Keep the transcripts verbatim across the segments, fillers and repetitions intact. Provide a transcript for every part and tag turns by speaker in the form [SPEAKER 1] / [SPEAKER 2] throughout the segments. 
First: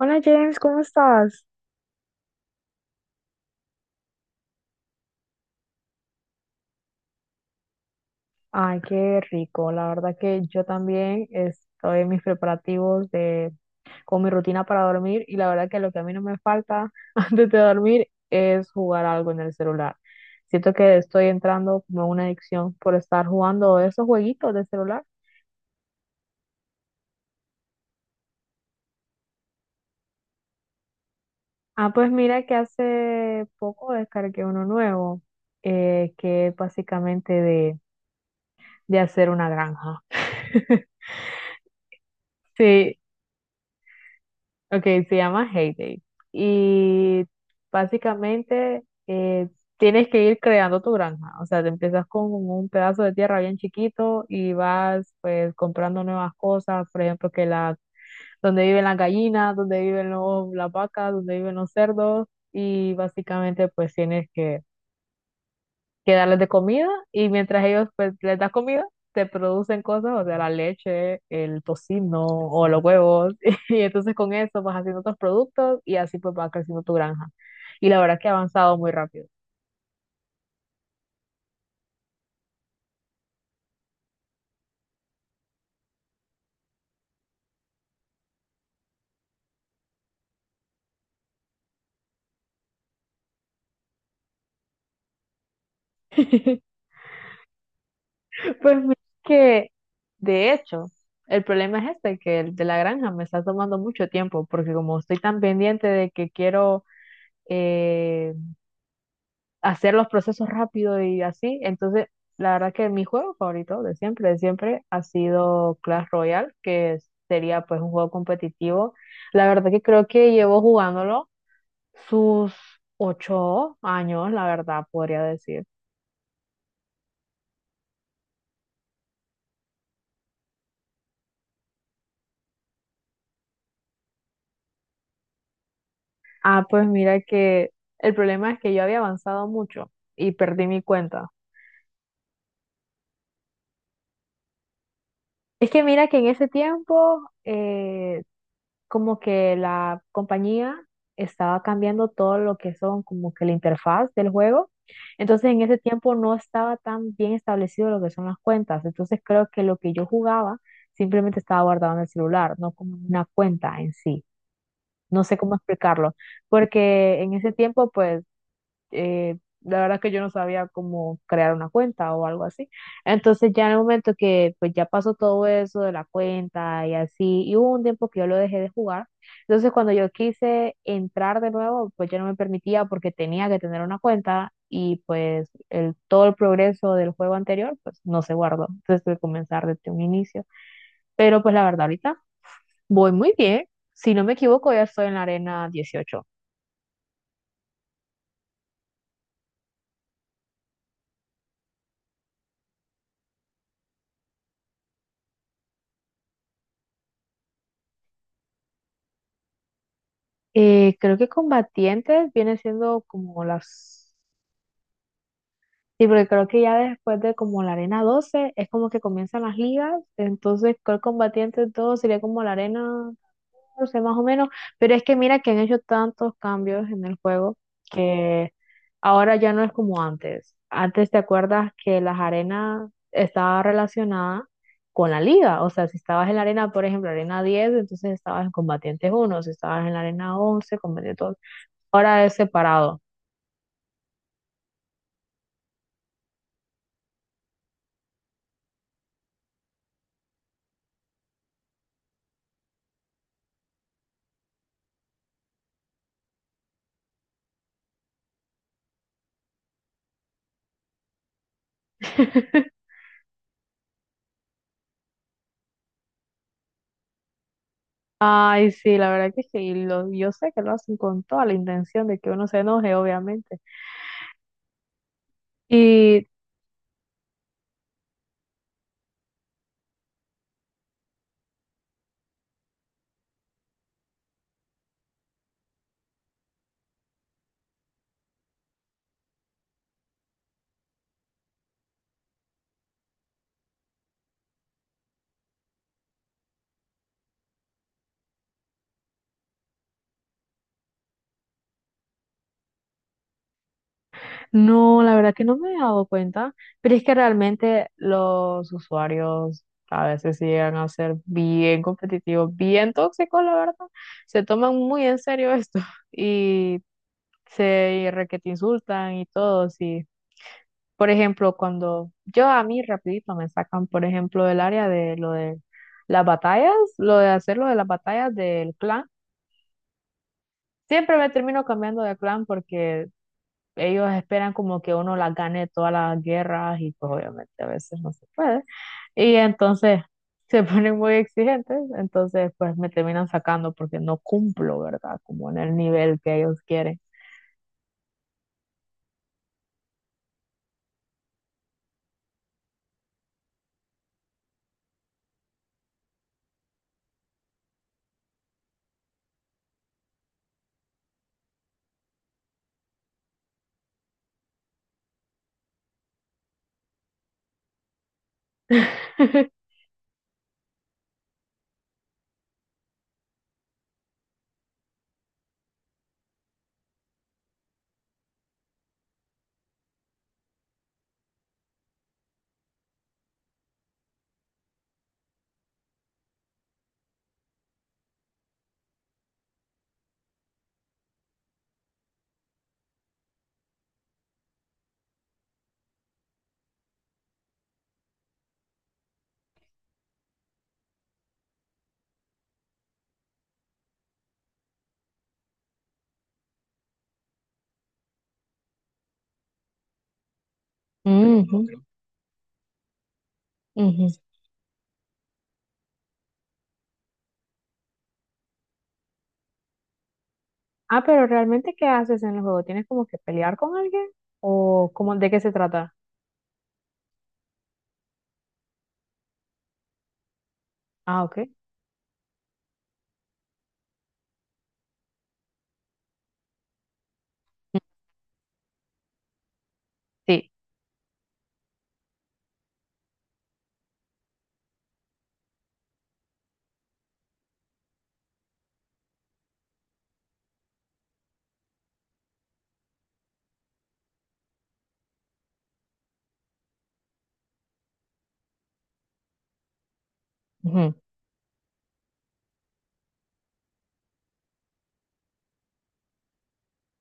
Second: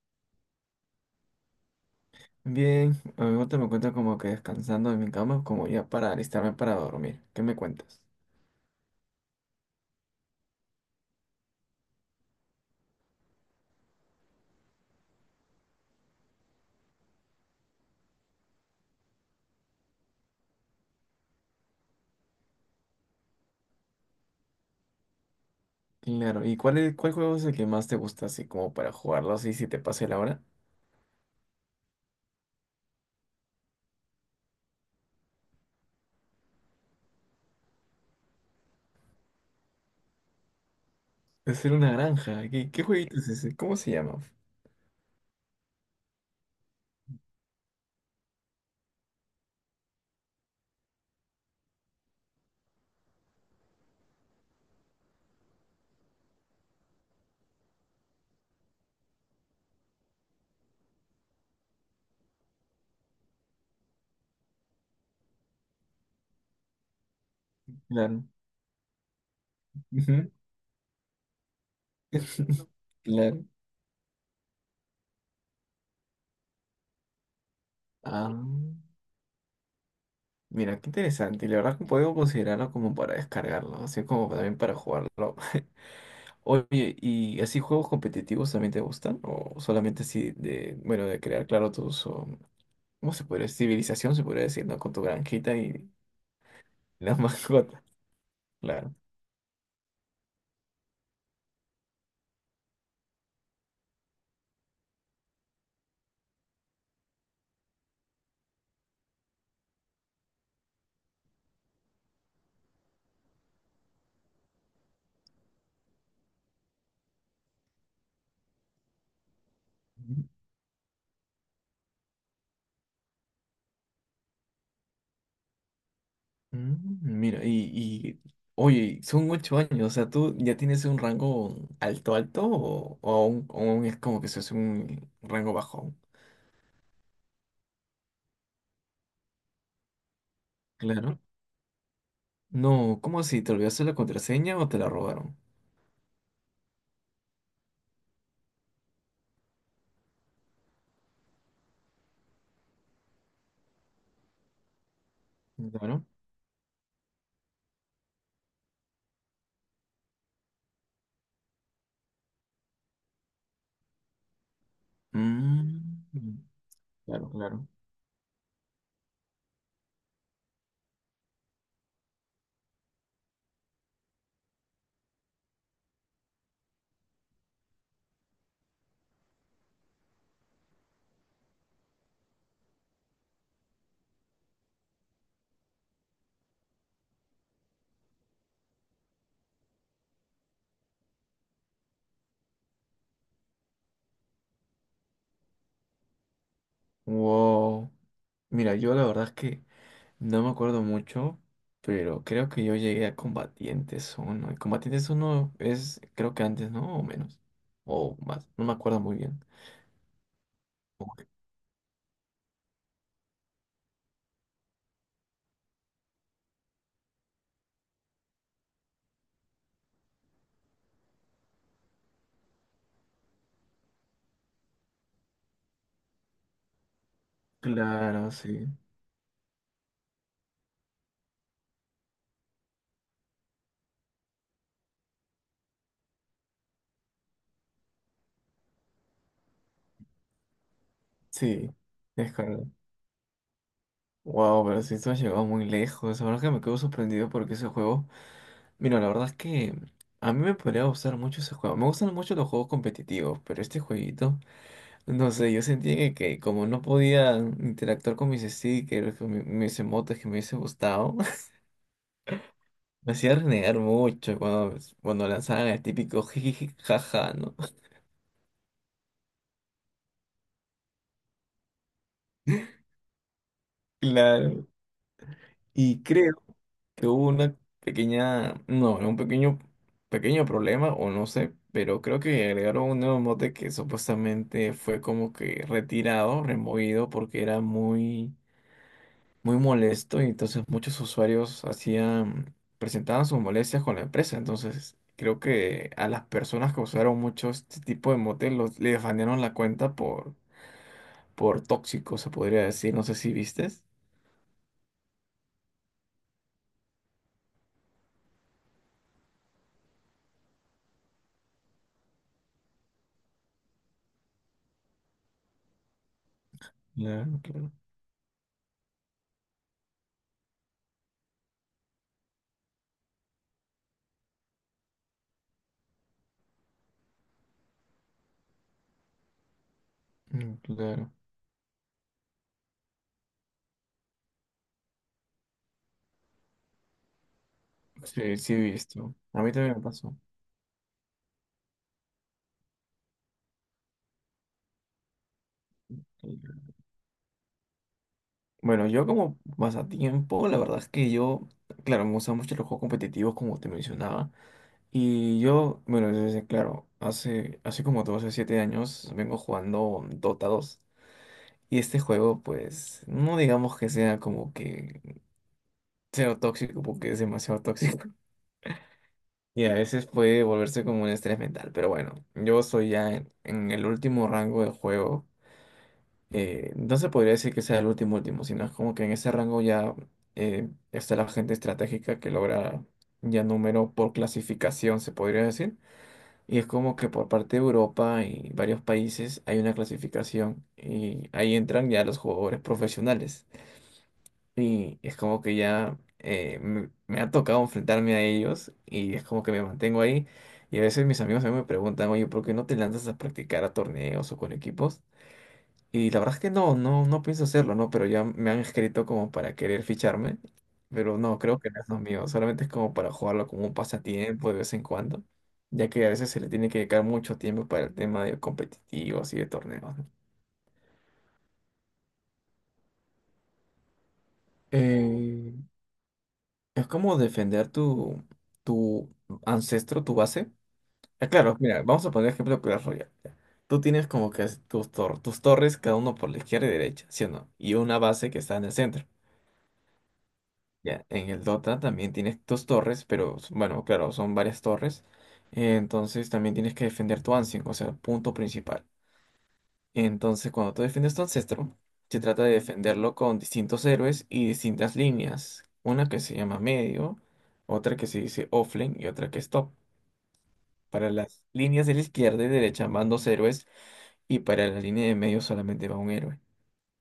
[SPEAKER 1] Hola James, ¿cómo estás?
[SPEAKER 2] Bien, ahorita me encuentro como que descansando en mi cama, como ya para alistarme para dormir. ¿Qué me cuentas?
[SPEAKER 1] Ay, qué rico. La verdad que yo también estoy en mis preparativos de, con mi rutina para dormir y la verdad que lo que a mí no me falta antes de dormir es jugar algo en el celular. Siento que estoy entrando como en una adicción por estar jugando esos jueguitos de celular.
[SPEAKER 2] Claro, ¿y cuál es, cuál juego es el que más te gusta así como para jugarlo así si te pase la hora?
[SPEAKER 1] Ah, pues mira que hace poco descargué uno nuevo, eh, que es básicamente de, de hacer una granja.
[SPEAKER 2] Es ser una granja. ¿Qué, qué
[SPEAKER 1] Sí,
[SPEAKER 2] jueguito es ese? ¿Cómo se llama?
[SPEAKER 1] ok, se llama Heyday. Y básicamente eh, tienes que ir creando tu granja. O sea, te empiezas con un pedazo de tierra bien chiquito y vas pues comprando nuevas cosas. Por ejemplo, que la, donde viven las gallinas, donde viven los, las vacas, donde viven los cerdos. Y básicamente pues tienes que que darles de comida y mientras ellos pues
[SPEAKER 2] Claro.
[SPEAKER 1] les das comida, te producen cosas, o
[SPEAKER 2] Ujú.
[SPEAKER 1] sea, la leche, el tocino o los huevos
[SPEAKER 2] Claro.
[SPEAKER 1] y entonces con eso vas haciendo otros productos y así pues va creciendo tu granja. Y la verdad que ha
[SPEAKER 2] Ah,
[SPEAKER 1] avanzado muy rápido.
[SPEAKER 2] mira, qué interesante. Y la verdad que puedo considerarlo como para descargarlo, así como también para jugarlo. Oye, ¿y así juegos competitivos también te gustan? ¿O solamente así de, bueno, de crear, claro, tus, ¿cómo se podría decir? Civilización se podría decir, ¿no? Con tu granjita y las mascotas,
[SPEAKER 1] Pues
[SPEAKER 2] claro.
[SPEAKER 1] mira que de hecho, el problema es este, que el de la granja me está tomando mucho tiempo porque como estoy tan pendiente de que quiero... eh, hacer los procesos rápido y así. Entonces, la verdad que mi juego favorito de siempre, de siempre, ha sido Clash Royale, que es- sería pues un juego competitivo. La verdad que creo que llevo jugándolo sus ocho años, la verdad, podría decir.
[SPEAKER 2] Mm, Mira, y, y oye, son ocho años, o sea, ¿tú ya tienes un rango alto alto o, o aún, aún es como que se hace un rango bajo?
[SPEAKER 1] Ah, pues mira que el problema es que yo había avanzado mucho y perdí mi
[SPEAKER 2] Claro.
[SPEAKER 1] cuenta.
[SPEAKER 2] No, ¿cómo así? ¿Te olvidaste la contraseña o te la robaron?
[SPEAKER 1] Es que mira que en ese tiempo, eh, como que la compañía estaba cambiando todo lo que son como que la interfaz del juego. Entonces en ese
[SPEAKER 2] Claro.
[SPEAKER 1] tiempo no estaba tan bien establecido lo que son las cuentas. Entonces creo que lo que yo jugaba simplemente estaba guardado en el celular, no como una cuenta en sí. No sé cómo
[SPEAKER 2] Mm,
[SPEAKER 1] explicarlo, porque
[SPEAKER 2] claro,
[SPEAKER 1] en ese
[SPEAKER 2] claro.
[SPEAKER 1] tiempo pues eh, la verdad que yo no sabía cómo crear una cuenta o algo así. Entonces ya en el momento que pues ya pasó todo eso de la cuenta y así, y hubo un tiempo que yo lo dejé de jugar. Entonces cuando yo quise entrar de nuevo, pues ya no me permitía porque tenía que tener una cuenta y pues el, todo el progreso del juego anterior pues no se guardó. Entonces tuve que comenzar desde un inicio. Pero pues la verdad ahorita voy muy bien. Si no me equivoco, ya estoy en la arena dieciocho.
[SPEAKER 2] Wow. Mira, yo la verdad es que no me acuerdo mucho, pero creo que yo llegué a Combatientes uno y Combatientes uno es, creo que antes, ¿no? O menos. O más. No me acuerdo muy bien.
[SPEAKER 1] Eh, creo
[SPEAKER 2] Ok.
[SPEAKER 1] que combatientes viene siendo como las... Sí, porque creo que ya después de como la arena doce es como que comienzan las ligas, entonces creo que combatientes todo sería como la arena catorce más o menos, pero es que mira que han hecho tantos cambios en el juego
[SPEAKER 2] Claro,
[SPEAKER 1] que
[SPEAKER 2] sí.
[SPEAKER 1] ahora ya no es como antes. Antes te acuerdas que las arenas estaba relacionada con la liga, o sea, si estabas en la arena, por ejemplo, arena diez entonces estabas en combatientes uno, si estabas en la arena once, combatientes.
[SPEAKER 2] Sí,
[SPEAKER 1] Ahora
[SPEAKER 2] es
[SPEAKER 1] es
[SPEAKER 2] correcto.
[SPEAKER 1] separado.
[SPEAKER 2] Wow, pero sí, esto ha llegado muy lejos. La verdad que me quedo sorprendido porque ese juego. Mira, la verdad es que a mí me podría gustar mucho ese juego. Me gustan mucho los juegos competitivos, pero este jueguito, no sé, yo sentía que, que como no podía interactuar con mis stickers, con mi- mis emotes que me hubiese gustado. Me hacía renegar mucho cuando, cuando lanzaban el típico jiji, jaja, ¿no?
[SPEAKER 1] Ay, sí, la verdad que sí, y lo- yo sé que lo hacen con toda la intención de que uno se enoje, obviamente.
[SPEAKER 2] Claro. Y
[SPEAKER 1] Y
[SPEAKER 2] creo que hubo una pequeña, no, un pequeño, pequeño problema, o no sé, pero creo que agregaron un nuevo mote que supuestamente fue como que retirado, removido, porque era muy, muy molesto, y entonces muchos usuarios hacían, presentaban sus molestias con la empresa. Entonces, creo que a las personas que usaron mucho este tipo de mote los, les banearon la cuenta por por tóxico, se podría decir. No sé si vistes.
[SPEAKER 1] no, la verdad que no me he dado cuenta, pero es que realmente los usuarios a veces sí llegan a ser bien competitivos, bien tóxicos, la verdad. Se toman muy en serio esto y
[SPEAKER 2] Claro, claro.
[SPEAKER 1] se requete insultan y todo, sí. Por ejemplo, cuando yo a mí rapidito me sacan, por ejemplo, del área de lo de las batallas, lo de hacer lo de las batallas del clan,
[SPEAKER 2] Mm, claro.
[SPEAKER 1] siempre me termino cambiando de clan porque ellos esperan como que uno las gane todas las guerras y pues obviamente a veces no se
[SPEAKER 2] Sí, sí he
[SPEAKER 1] puede.
[SPEAKER 2] visto.
[SPEAKER 1] Y
[SPEAKER 2] A mí también me
[SPEAKER 1] entonces
[SPEAKER 2] pasó.
[SPEAKER 1] se ponen muy exigentes, entonces pues me terminan sacando porque no cumplo, ¿verdad? Como en el nivel que ellos quieren.
[SPEAKER 2] Bueno, yo como pasatiempo, la verdad es que yo, claro, me gustan mucho los juegos competitivos, como te mencionaba. Y yo, bueno, desde, claro, hace, hace como doce o siete años vengo jugando Dota dos. Y este juego, pues, no digamos que sea como que cero tóxico, porque es demasiado tóxico. Y a veces puede volverse como un estrés mental, pero bueno, yo soy ya en, en el último rango del juego. Eh, no se podría decir que sea el último último, sino es como que en ese rango ya eh, está la gente estratégica que logra ya número por clasificación, se podría decir. Y es como que por parte de Europa y varios países hay una clasificación y ahí entran ya los jugadores profesionales. Y es como que ya eh, me, me ha tocado enfrentarme a ellos y es como que me mantengo ahí. Y a veces mis amigos a mí me preguntan, oye, ¿por qué no te lanzas a practicar a torneos o con equipos? Y la verdad es que no, no, no pienso hacerlo, ¿no? Pero ya me han escrito como para querer ficharme. Pero no,
[SPEAKER 1] Ujú,
[SPEAKER 2] creo que no es lo mío. Solamente es como para jugarlo como un
[SPEAKER 1] ujú.
[SPEAKER 2] pasatiempo de vez en cuando. Ya que a veces se le tiene que dedicar mucho tiempo para el tema de competitivos y de torneos, ¿no?
[SPEAKER 1] Ah, pero realmente, ¿qué haces en el juego? ¿Tienes como que pelear con alguien? ¿O cómo, de qué
[SPEAKER 2] Eh,
[SPEAKER 1] se trata?
[SPEAKER 2] Es como defender tu, tu ancestro, tu base.
[SPEAKER 1] Ah,
[SPEAKER 2] Ah,
[SPEAKER 1] ok.
[SPEAKER 2] claro, mira, vamos a poner ejemplo de Clash Royale. Ya. Tú tienes como que es- tus, tor- tus torres, cada uno por la izquierda y derecha, ¿sí o no? Y
[SPEAKER 1] Mm,
[SPEAKER 2] una base que está en el centro.
[SPEAKER 1] sí.
[SPEAKER 2] Ya, en el Dota también tienes tus torres, pero s- bueno, claro, son varias torres. Eh, Entonces también tienes que defender tu ancien, o sea, el punto principal. Entonces, cuando tú defiendes tu ancestro, se trata de defenderlo con distintos héroes y distintas líneas. Una que se llama medio, otra que se dice offlane y otra que es top.
[SPEAKER 1] Ujú,
[SPEAKER 2] Para las líneas de la izquierda y derecha van dos héroes y para la línea de medio solamente va un héroe.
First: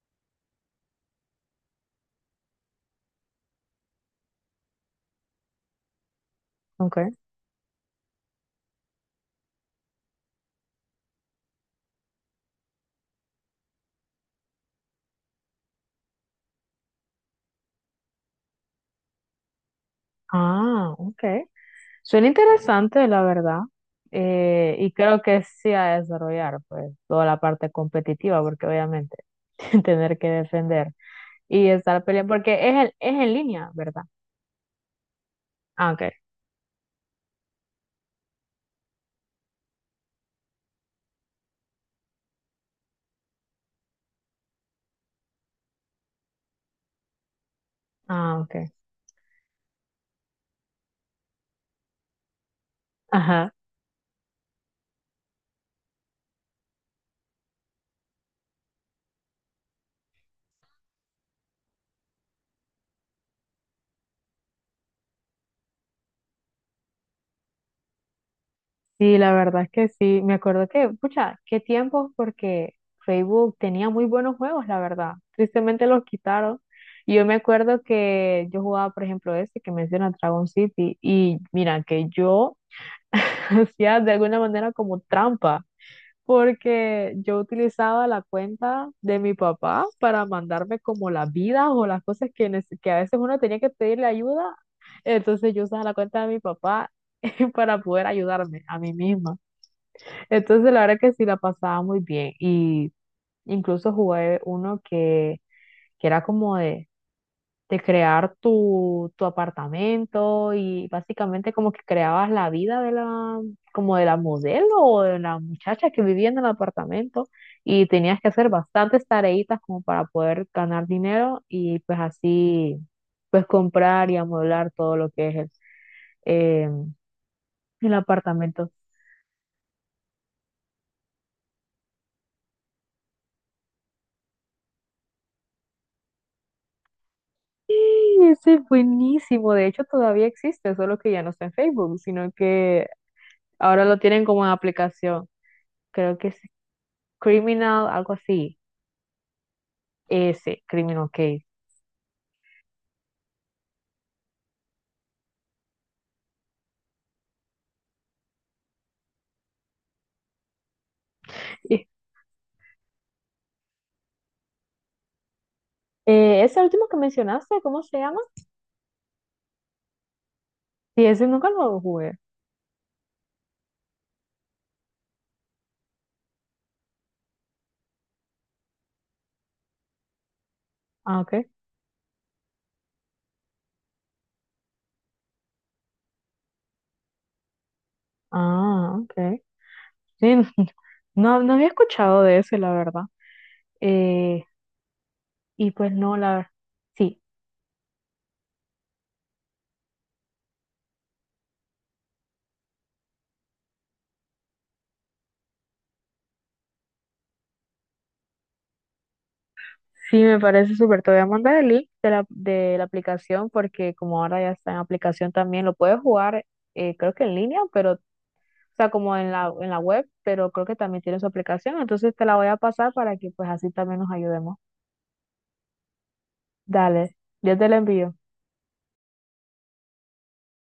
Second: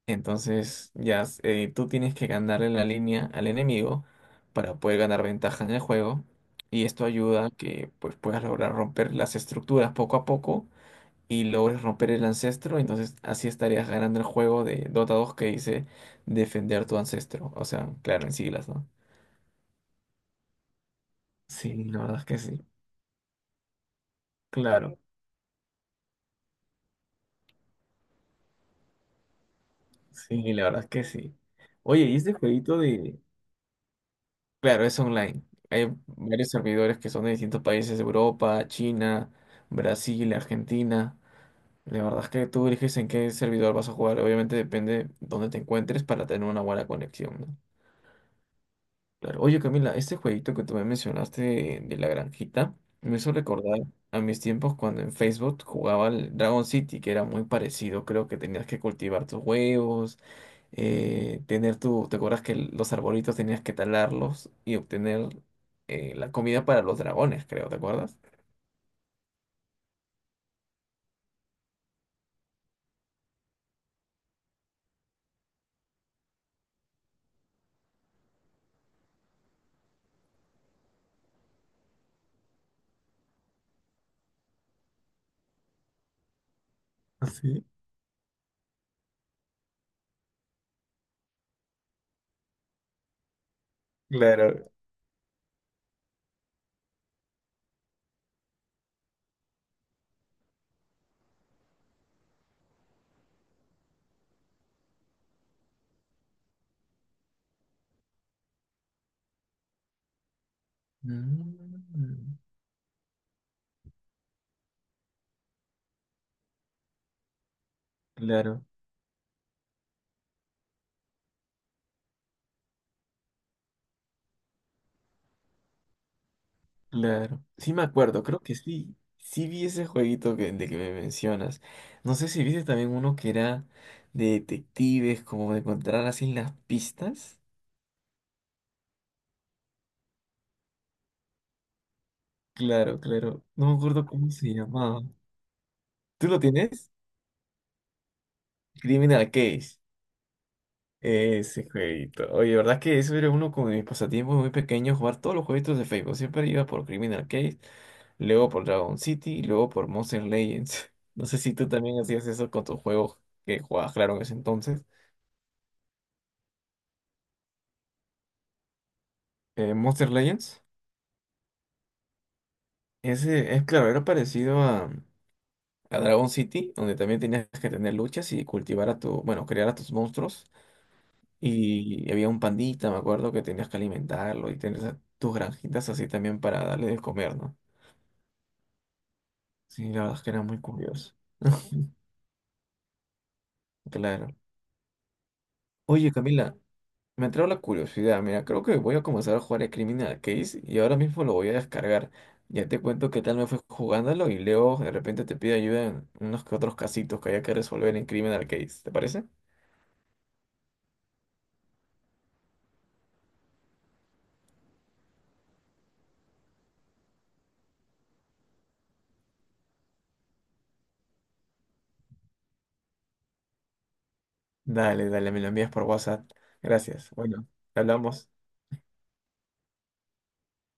[SPEAKER 2] Entonces, ya eh, tú tienes que ganarle la línea al enemigo para poder ganar ventaja en el juego y
[SPEAKER 1] ok.
[SPEAKER 2] esto ayuda a que pues, puedas lograr romper las estructuras poco a poco y logres romper el ancestro, entonces así estarías ganando el juego de Dota dos que dice defender tu ancestro. O sea, claro, en siglas, ¿no?
[SPEAKER 1] Ah, ok.
[SPEAKER 2] Sí, la verdad es
[SPEAKER 1] Suena
[SPEAKER 2] que sí.
[SPEAKER 1] interesante, la verdad. Eh, y
[SPEAKER 2] Claro,
[SPEAKER 1] creo que sí a desarrollar, pues, toda la parte competitiva, porque obviamente tener que
[SPEAKER 2] sí, la verdad es
[SPEAKER 1] defender
[SPEAKER 2] que sí.
[SPEAKER 1] y
[SPEAKER 2] Oye,
[SPEAKER 1] estar
[SPEAKER 2] y este
[SPEAKER 1] peleando, porque es,
[SPEAKER 2] jueguito
[SPEAKER 1] en-
[SPEAKER 2] de...
[SPEAKER 1] es en línea, ¿verdad?
[SPEAKER 2] Claro, es online. Hay
[SPEAKER 1] Ah, ok.
[SPEAKER 2] varios servidores que son de distintos países, Europa, China, Brasil, Argentina. La verdad es que tú eliges en qué servidor vas a jugar. Obviamente depende de dónde te encuentres para tener una buena conexión, ¿no?
[SPEAKER 1] Ah, ok.
[SPEAKER 2] Claro. Oye, Camila, este jueguito que tú me mencionaste de, de la granjita me hizo
[SPEAKER 1] Ajá.
[SPEAKER 2] recordar a mis tiempos cuando en Facebook jugaba al Dragon City, que era muy parecido. Creo que tenías que cultivar tus huevos, eh, tener tu. ¿Te acuerdas que los arbolitos tenías que talarlos y obtener eh, la comida para los dragones, creo, ¿te acuerdas?
[SPEAKER 1] Sí, la verdad es que sí. Me acuerdo que, pucha, qué tiempos porque Facebook tenía muy buenos juegos, la verdad. Tristemente los quitaron. Y yo me acuerdo que yo jugaba, por ejemplo, ese que menciona Dragon City. Y mira, que yo hacía de alguna manera como trampa, porque
[SPEAKER 2] ¿Ah,
[SPEAKER 1] yo
[SPEAKER 2] sí?
[SPEAKER 1] utilizaba la cuenta de mi papá para mandarme como las vidas o las cosas que, nece- que a veces uno tenía que pedirle ayuda.
[SPEAKER 2] Claro.
[SPEAKER 1] Entonces yo usaba la cuenta de mi papá para poder ayudarme a mí misma. Entonces, la verdad que sí la pasaba muy bien. Y incluso jugué uno que, que era como de, de crear tu, tu apartamento y básicamente como que creabas
[SPEAKER 2] Mm,
[SPEAKER 1] la vida de la, como de la modelo o de la muchacha que vivía en el apartamento y tenías que hacer
[SPEAKER 2] claro.
[SPEAKER 1] bastantes tareitas como para poder ganar dinero y pues así, pues comprar y amueblar todo lo que es el, eh,
[SPEAKER 2] Claro, sí me
[SPEAKER 1] el
[SPEAKER 2] acuerdo, creo que
[SPEAKER 1] apartamento.
[SPEAKER 2] sí, sí vi ese jueguito que, de que me mencionas. No sé si viste también uno que era de detectives, como de encontrar así las pistas.
[SPEAKER 1] Sí, ese es buenísimo. De hecho, todavía existe, solo que ya no está en Facebook, sino que
[SPEAKER 2] Claro, claro, no me
[SPEAKER 1] ahora lo
[SPEAKER 2] acuerdo
[SPEAKER 1] tienen
[SPEAKER 2] cómo
[SPEAKER 1] como
[SPEAKER 2] se
[SPEAKER 1] en
[SPEAKER 2] llamaba.
[SPEAKER 1] aplicación. Creo
[SPEAKER 2] ¿Tú
[SPEAKER 1] que
[SPEAKER 2] lo
[SPEAKER 1] es
[SPEAKER 2] tienes?
[SPEAKER 1] Criminal, algo así.
[SPEAKER 2] Criminal Case.
[SPEAKER 1] Ese, Criminal Case.
[SPEAKER 2] Ese jueguito. Oye, verdad que eso era uno como de mis pasatiempos muy pequeños, jugar todos los jueguitos de Facebook. Siempre iba por Criminal Case, luego por Dragon City y luego por Monster Legends. No sé si tú
[SPEAKER 1] Y,
[SPEAKER 2] también hacías eso con tus juegos que jugabas, claro, en ese entonces.
[SPEAKER 1] eh, ese último que mencionaste, ¿cómo se llama?
[SPEAKER 2] eh, Monster Legends.
[SPEAKER 1] Sí, ese nunca lo jugué.
[SPEAKER 2] Ese es claro, era parecido a, a Dragon City, donde también tenías que tener luchas y cultivar a tu, bueno, crear a tus monstruos.
[SPEAKER 1] Ah, ok.
[SPEAKER 2] Y había un pandita, me acuerdo, que tenías que alimentarlo y tener esa- tus granjitas así también para darle de comer, ¿no?
[SPEAKER 1] Ah, ok.
[SPEAKER 2] Sí, la verdad es
[SPEAKER 1] Sí,
[SPEAKER 2] que era muy curioso.
[SPEAKER 1] no, no había escuchado de ese, la verdad.
[SPEAKER 2] Claro.
[SPEAKER 1] Eh, y pues
[SPEAKER 2] Oye,
[SPEAKER 1] no, la verdad.
[SPEAKER 2] Camila,
[SPEAKER 1] Sí.
[SPEAKER 2] me entró la curiosidad, mira, creo que voy a comenzar a jugar el Criminal Case y ahora mismo lo voy a descargar. Ya te cuento qué tal me fue jugándolo y luego de repente te pido ayuda en unos que otros casitos que haya que resolver en Criminal Case, ¿te parece?
[SPEAKER 1] Sí, me parece súper. Te voy a mandar el link de la, de la aplicación porque como ahora ya está en aplicación también, lo puedes jugar eh, creo que en línea, pero, o sea, como en la, en la web, pero creo que también tiene su aplicación. Entonces te la voy a pasar para que pues así también nos ayudemos.
[SPEAKER 2] Dale, dale, me lo envías por WhatsApp. Gracias.
[SPEAKER 1] Dale,
[SPEAKER 2] Bueno,
[SPEAKER 1] yo te la
[SPEAKER 2] te
[SPEAKER 1] envío.
[SPEAKER 2] hablamos.